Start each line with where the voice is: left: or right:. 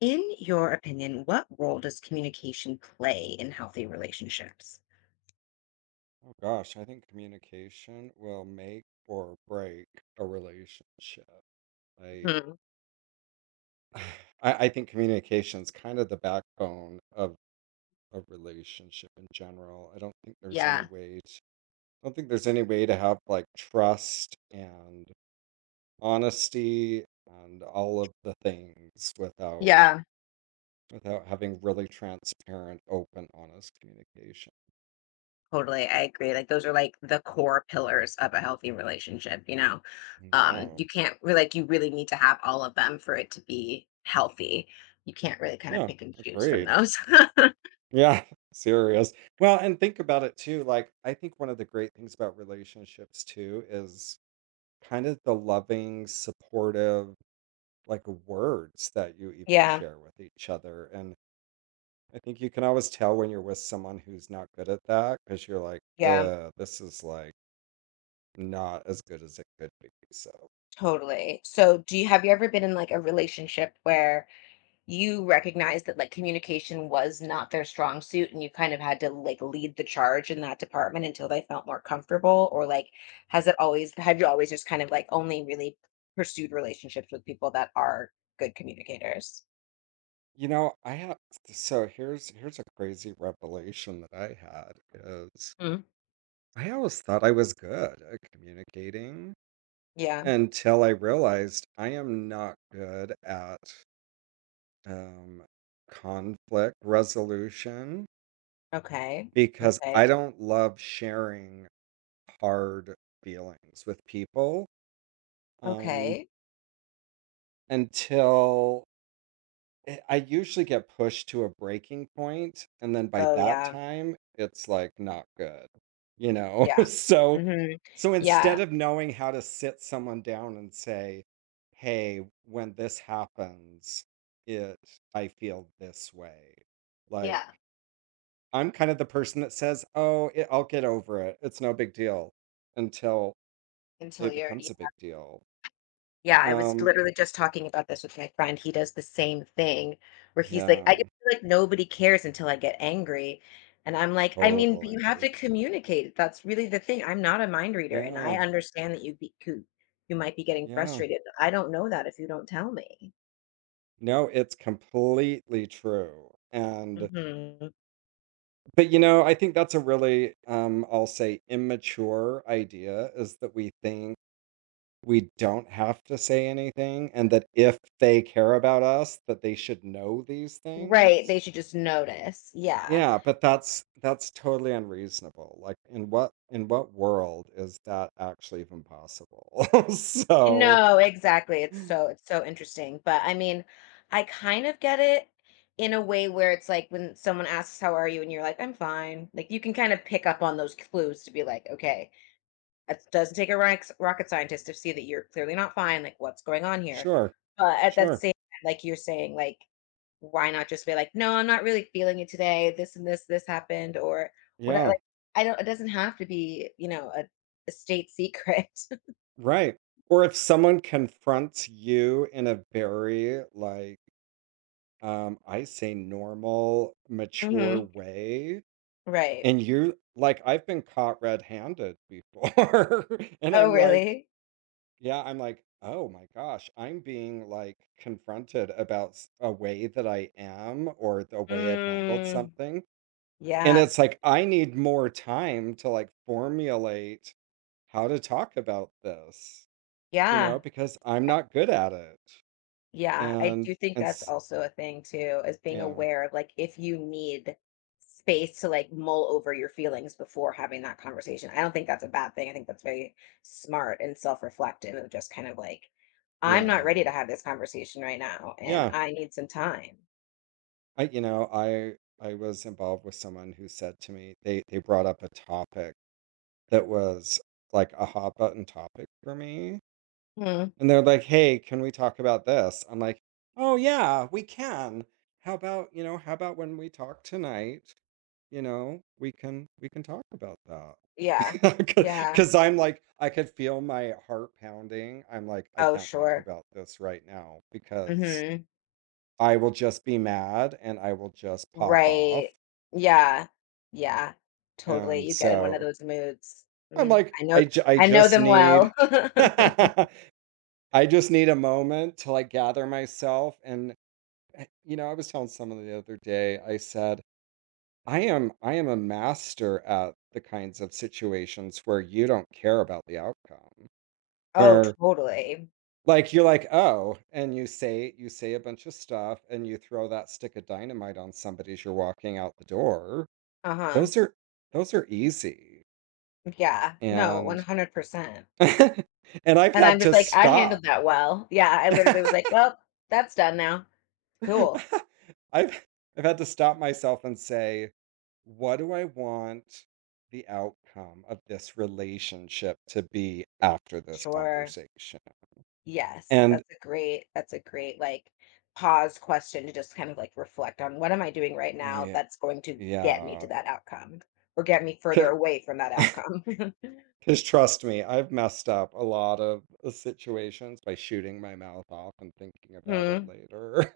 left: In your opinion, what role does communication play in healthy relationships?
right: Oh gosh, I think communication will make or break a relationship. I
left: Mhm.
right: I think communication is kind of the backbone of a relationship in general. I don't think there's any
left: Yeah.
right: way to, I don't think there's any way to have like trust and honesty and all of the things without
left: Yeah.
right: without having really transparent, open, honest communication.
left: Totally. I agree. Like those are like the core pillars of a healthy relationship, you know.
right: Yeah.
left: You can't like you really need to have all of them for it to be healthy. You can't really kind of
right: Yeah,
left: pick and choose from
right: agreed.
left: those.
right: Yeah, serious. Well, and think about it too. Like, I think one of the great things about relationships too is kind of the loving, supportive, like words that you even
left: Yeah.
right: share with each other. And I think you can always tell when you're with someone who's not good at that because you're like,
left: Yeah,
right: this is like not as good as it could be. So,
left: totally. So do you have you ever been in like a relationship where you recognized that like communication was not their strong suit and you kind of had to like lead the charge in that department until they felt more comfortable or like has it always have you always just kind of like only really pursued relationships with people that are good communicators?
right: you know, I have, so here's a crazy revelation that I had is
left: Mm.
right: I always thought I was good at communicating.
left: Yeah.
right: Until I realized I am not good at, um, conflict resolution
left: Okay.
right: because
left: Okay.
right: I don't love sharing hard feelings with people, um,
left: Okay.
right: until I usually get pushed to a breaking point, and then by
left: Oh
right: that
left: yeah.
right: time, it's like not good, you know?
left: Yeah.
right: So,
left: Hmm.
right: so
left: Yeah.
right: instead of knowing how to sit someone down and say, "Hey, when this happens, it I feel this way," like
left: Yeah.
right: I'm kind of the person that says, "Oh, it, I'll get over it. It's no big deal," until
left: Until
right: it
left: you're—
right: becomes a big deal.
left: Yeah, I was
right: Um,
left: literally just talking about this with my friend. He does the same thing where he's like, I just
right: yeah,
left: feel like nobody cares until I get angry. And I'm like, I mean, but you have
right: totally.
left: to communicate. That's really the thing. I'm not a mind reader and I
right: Yeah,
left: understand that you be, you might be getting
right: yeah.
left: frustrated, but I don't know that if you don't tell me.
right: No, it's completely true. And
left: Hmm.
right: but you know, I think that's a really I'll say immature idea is that we think we don't have to say anything and that if they care about us that they should know these
left: Right.
right: things.
left: They should just notice. Yeah.
right: Yeah, but that's totally unreasonable. Like in what world is that actually even possible? So
left: No, exactly. It's so interesting. But I mean, I kind of get it in a way where it's like when someone asks how are you and you're like I'm fine. Like you can kind of pick up on those clues to be like, okay, it doesn't take a rocket scientist to see that you're clearly not fine. Like what's going on here?
right: sure,
left: But at that
right: sure.
left: same time, like you're saying, like why not just be like, no, I'm not really feeling it today. This and this happened or what? Like
right: Yeah.
left: I don't. It doesn't have to be you know a state secret.
right: Right. Or if someone confronts you in a very, like, I say normal, mature
left: Hmm.
right: way,
left: Right.
right: and you like, I've been caught red handed before. And
left: Oh,
right: I'm like,
left: really?
right: yeah, I'm like, oh my gosh, I'm being like confronted about a way that I am or the way I've handled
left: Mm,
right: something. And
left: yeah.
right: it's like, I need more time to like formulate how to talk about this. You know,
left: Yeah.
right: because I'm not good at it. Yeah.
left: Yeah. I do
right: And
left: think that's
right: it's
left: also a thing too, is being
right: yeah.
left: aware of like if you need space to like mull over your feelings before having that conversation. I don't think that's a bad thing. I think that's very smart and self-reflective of just kind of like, I'm not
right: Yeah.
left: ready to have this conversation right now and
right: Yeah.
left: I need some time.
right: I you know, I was involved with someone who said to me they brought up a topic that was like a hot button topic for me.
left: Hmm.
right: And they're like, "Hey, can we talk about this?" I'm like, "Oh yeah, we can. How about, you know, how about when we talk tonight?" You know, we can talk about that,
left: Yeah.
right: because
left: Yeah.
right: 'cause I'm like, I could feel my heart pounding. I'm like, "I
left: Oh,
right: can't talk
left: sure.
right: about this right now because
left: Hmm.
right: I will just be mad and I will just pop off."
left: Right. Yeah. Yeah. Totally.
right: And
left: You get in one of
right: so
left: those moods.
right: I'm
left: Mm,
right: like,
left: I know.
right: " I
left: I know
right: just
left: them
right: need
left: well.
right: I just need a moment to, like, gather myself," and, you know, I was telling someone the other day, I said I am a master at the kinds of situations where you don't care about the outcome.
left: Oh,
right: Where
left: totally.
right: like you're like, "Oh," and you say a bunch of stuff and you throw that stick of dynamite on somebody as you're walking out the door.
left: Uh-huh.
right: Those are those are easy.
left: Yeah. No,
right: And
left: 100%.
right: and I've
left: And I'm
right: had
left: just
right: to
left: like, "I handled
right: stop.
left: that well." Yeah, I literally was like, "Well, that's done now." Cool.
right: I've I've had to stop myself and say, "What do I want the outcome of this relationship to be after this
left: Sure.
right: conversation?"
left: Yes.
right: And
left: That's a great, like, pause question to just kind of, like, reflect on what am I doing right now
right: yeah,
left: that's going to get me to
right: yeah.
left: that outcome or get me further away from that outcome.
right: Because trust me, I've messed up a lot of situations by shooting my mouth off and thinking about it
left: Mhm.
right: later.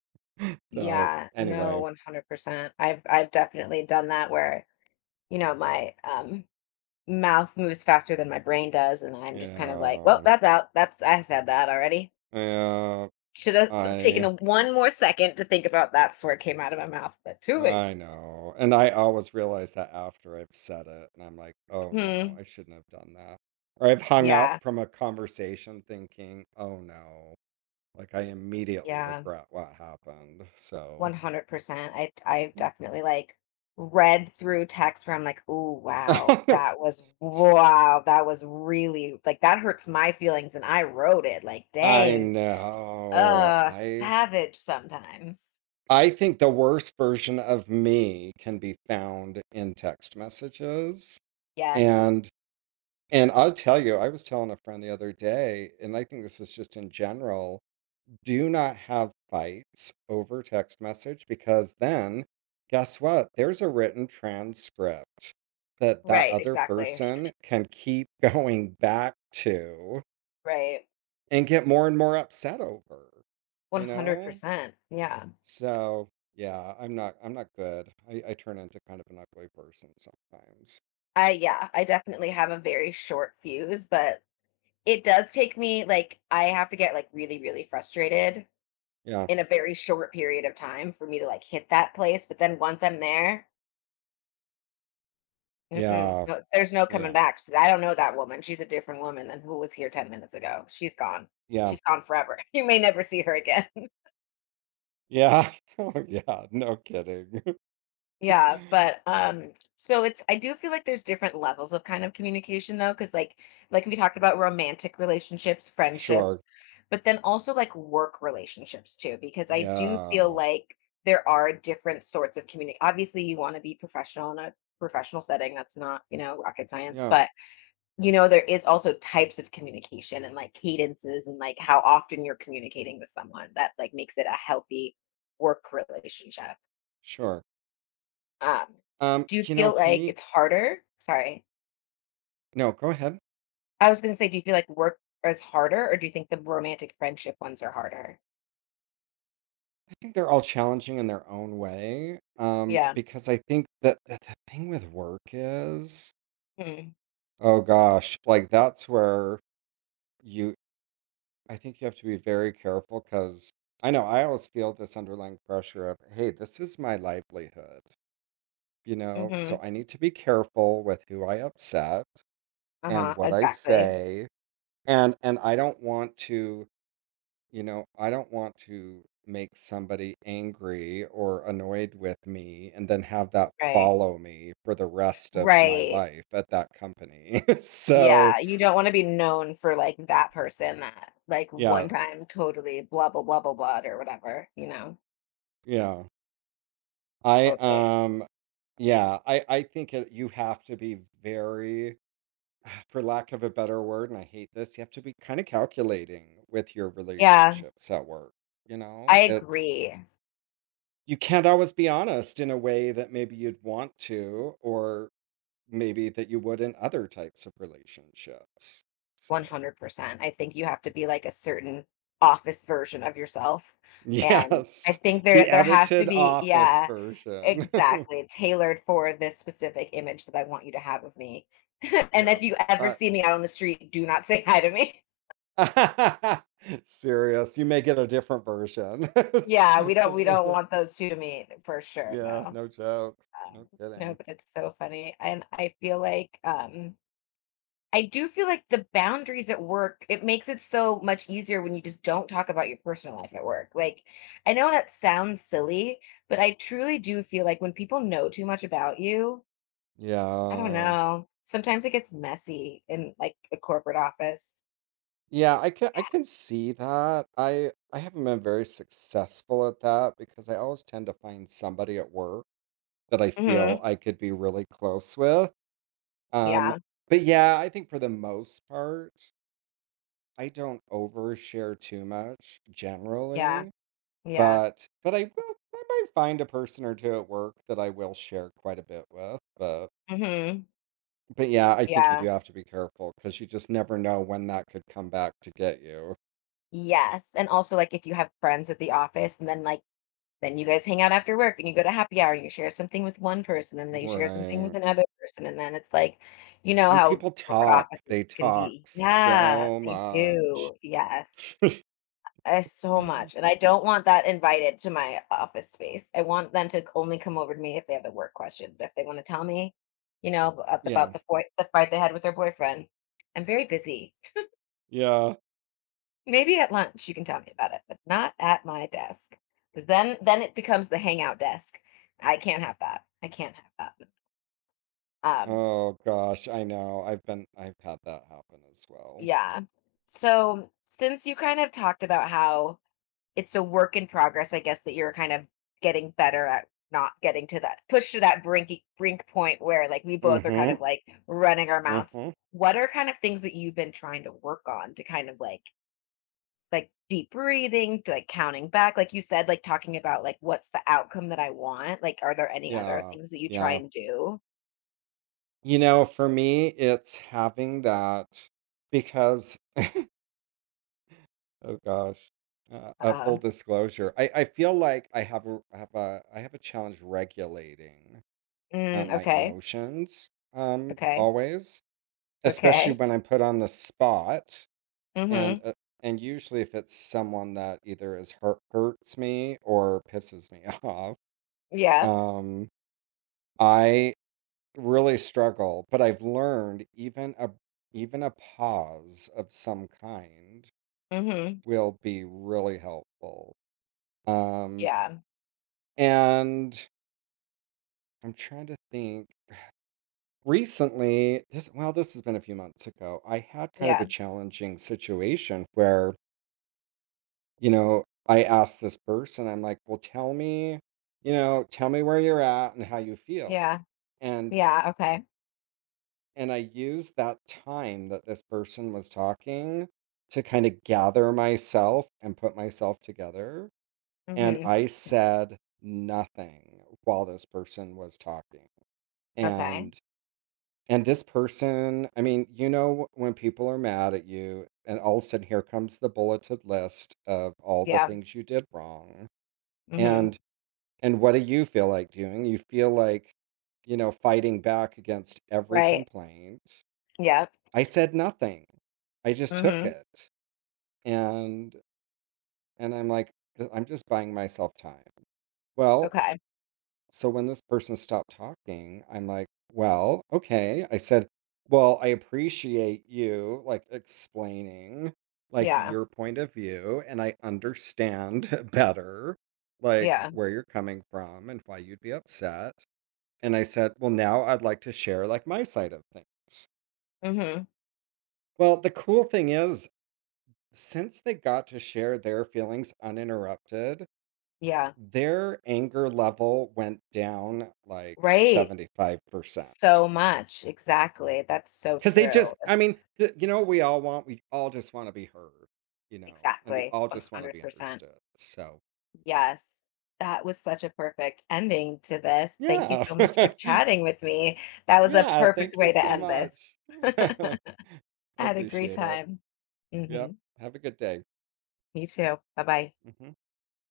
right: So
left: Yeah. No,
right: anyway,
left: 100%. I've definitely done that where, you know, my mouth moves faster than my brain does and I'm just kind of like, "Well,
right: yeah,
left: that's out. That's I said that already.
right: yeah,
left: Should have taken
right: I.
left: a one more second to think about that before it came out of my mouth, but too late."
right: I know, and I always realize that after I've said it, and I'm like, "Oh, no,
left: Mhm.
right: I shouldn't have done that." Or I've hung
left: Yeah.
right: up from a conversation thinking, "Oh, no," like, I immediately
left: Yeah.
right: regret what happened, so
left: 100%. I definitely like read through text where I'm like, "Oh, wow. That was wow. That was really like that hurts my feelings and I wrote it." Like,
right: I
left: "Dang."
right: know.
left: Uh, Savage sometimes.
right: I think the worst version of me can be found in text messages,
left: Yes.
right: and and I'll tell you, I was telling a friend the other day, and I think this is just in general, do not have fights over text message because then guess what there's a written transcript that that
left: Right,
right: other
left: exactly.
right: person can keep going back to
left: Right.
right: and get more and more upset over you know
left: 100%. Yeah.
right: so yeah I'm not good I turn into kind of an ugly person sometimes
left: I yeah, I definitely have a very short fuse, but it does take me like I have to get like really really frustrated
right: yeah,
left: in a very short period of time for me to like hit that place, but then once I'm there, mm-mm,
right: yeah,
left: no, there's no coming
right: yeah,
left: back. 'Cause I don't know that woman. She's a different woman than who was here 10 minutes ago. She's gone.
right: yeah,
left: She's gone forever. You may never see her again.
right: yeah. Oh yeah, no kidding.
left: Yeah, but so it's I do feel like there's different levels of kind of communication though cuz like we talked about romantic relationships,
right: Sure.
left: friendships, but then also like work relationships too because I do feel
right: Yeah,
left: like there are different sorts of community. Obviously, you want to be professional in a professional setting. That's not, you know, rocket science,
right: yeah.
left: but you know, there is also types of communication and like cadences and like how often you're communicating with someone that like makes it a healthy work relationship.
right: Sure.
left: Um, do you
right: You know,
left: feel
right: for
left: like
right: me
left: it's harder? Sorry.
right: no, go ahead.
left: I was gonna say, do you feel like work is harder, or do you think the romantic friendship ones are harder?
right: I think they're all challenging in their own way,
left: Yeah.
right: because I think that the thing with work is
left: Mm.
right: oh gosh, like, that's where you I think you have to be very careful because I know I always feel this underlying pressure of, "Hey, this is my livelihood," you know? So
left: Mhm.
right: I need to be careful with who I upset and
left: Uh-huh.
right: what I
left: Exactly.
right: say, and I don't want to You know, I don't want to make somebody angry or annoyed with me and then have that
left: Right.
right: follow me for the rest of my
left: Right.
right: life at that company. So,
left: Yeah. You don't wanna be known for like that person that like one
right: yeah,
left: time totally blah blah blah blah blah or whatever, you know?
right: yeah. I
left: Totally.
right: yeah, I think you have to be very for lack of a better word and I hate this, you have to be kind of calculating with your
left: Yeah,
right: relationships at work. You
left: I
right: know, it's
left: agree.
right: you can't always be honest in a way that maybe you'd want to or maybe that you would in other types of relationships. So,
left: 100%. I think you have to be like a certain office version of yourself, and I
right: yes,
left: think there
right: the
left: there has to
right: edited
left: be—
right: office
left: Yeah,
right: version.
left: exactly, tailored for this specific image that I want you to have of me. And
right: Yeah.
left: if you ever
right: Uh,
left: see me out on the street, do not say hi to me.
right: serious. You may get a different version.
left: Yeah, we don't want those 2 to meet for sure,
right: Yeah,
left: no.
right: no joke.
left: Um,
right: No
left: no,
right: kidding.
left: but it's so funny, and I feel like, I do feel like the boundaries at work, it makes it so much easier when you just don't talk about your personal life at work. Like, I know that sounds silly, but I truly do feel like when people know too much about you, I don't
right: Yeah.
left: know, sometimes it gets messy in like a corporate office.
right: Yeah, I can see that. I haven't been very successful at that because I always tend to find somebody at work that I feel
left: Hmm.
right: I could be really close with. Um,
left: Yeah.
right: but yeah, I think for the most part, I don't overshare too much
left: Yeah.
right: generally,
left: Yeah.
right: but I will I might find a person or two at work that I will share quite a bit with.
left: Hmm.
right: But yeah, I think you do
left: Yeah.
right: have to be careful because you just never know when that could come back to get you.
left: Yes. And also like if you have friends at the office and then like then you guys hang out after work and you go to happy hour and you share something with one person and they share something with
right: Right.
left: another person. And then it's like, you know
right: And
left: how
right: people
left: corporate
right: talk.
left: offices
right: They
left: can
right: talk
left: be. Yeah,
right: so
left: they
right: much.
left: do. Yes. So much. And I don't want that invited to my office space. I want them to only come over to me if they have a work question. But if they want to tell me, you know,
right: Yeah.
left: about the, boy, the fight they had with their boyfriend, I'm very busy.
right: Yeah.
left: Maybe at lunch you can tell me about it, but not at my desk, because then it becomes the hangout desk. I can't have that. I can't have that. Um,
right: Oh gosh, I know. I've had that happen as well.
left: yeah. So since you kind of talked about how it's a work in progress, I guess that you're kind of getting better at not getting to that push to that brink brink point where like we both are kind
right: Mhm,
left: of like running our mouths.
right: mhm.
left: What are kind of things that you've been trying to work on to kind of like deep breathing, to, like counting back, like you said, like talking about like what's the outcome that I want. Like, are there any other
right: Yeah,
left: things that you try
right: yeah.
left: and do?
right: You know, for me, it's having that because oh gosh, a full
left: Uh,
right: disclosure, I feel like I have a, I have a challenge regulating
left: mm,
right: my
left: okay,
right: emotions
left: okay,
right: always, especially
left: okay.
right: when I'm put on the spot and
left: Mm-hmm.
right: uh, and usually if it's someone that either is hurt hurts me or pisses me off,
left: Yeah.
right: um, I really struggle, but I've learned even a pause of some kind
left: Mm-hmm.
right: will be really helpful. Um,
left: Yeah.
right: and I'm trying to think. Recently, this well, this has been a few months ago. I had kind of a
left: Yeah.
right: challenging situation where, you know, I asked this person, I'm like, "Well, tell me, you know, tell me where you're at and how you feel."
left: Yeah.
right: And
left: Yeah. Okay.
right: And I used that time that this person was talking to kind of gather myself and put myself together. And
left: Mm-hmm.
right: I said nothing while this person was talking.
left: Okay.
right: And this person, I mean, you know, when people are mad at you, and all of a sudden here comes the bulleted list of all the
left: Yeah.
right: things you did wrong.
left: Mm-hmm.
right: And what do you feel like doing? You feel like, you know, fighting back against every
left: Right.
right: complaint
left: Yeah.
right: I said nothing. I just took
left: Mm-hmm.
right: it. And I'm like, " I'm just buying myself time. Well,
left: Okay.
right: so when this person stopped talking, I'm like, well, okay. I said, well, I appreciate you like explaining like
left: Yeah.
right: your point of view and I understand better like
left: Yeah.
right: where you're coming from and why you'd be upset. And I said, well, now I'd like to share like my side of things.
left: Mm-hmm.
right: Well, the cool thing is since they got to share their feelings uninterrupted,
left: Yeah.
right: their anger level went down like
left: Right.
right: 75%.
left: So much. Exactly. That's so
right: Because they
left: true.
right: just, I mean, you know what we all want? We all just want to be heard, you know, and we
left: Exactly.
right: all just want to be
left: 100%.
right: understood. So,
left: Yes, that was such a perfect ending to this. Thank you
right: yeah.
left: so much for chatting with me. That was a
right: Yeah.
left: perfect
right: Thank you
left: way to
right: so
left: end this.
right: much.
left: I
right: I
left: had a great
right: appreciate it.
left: time.
right: Yep.
left: Mhm.
right: Have a good day.
left: Me too. Bye-bye.
right: Mhm.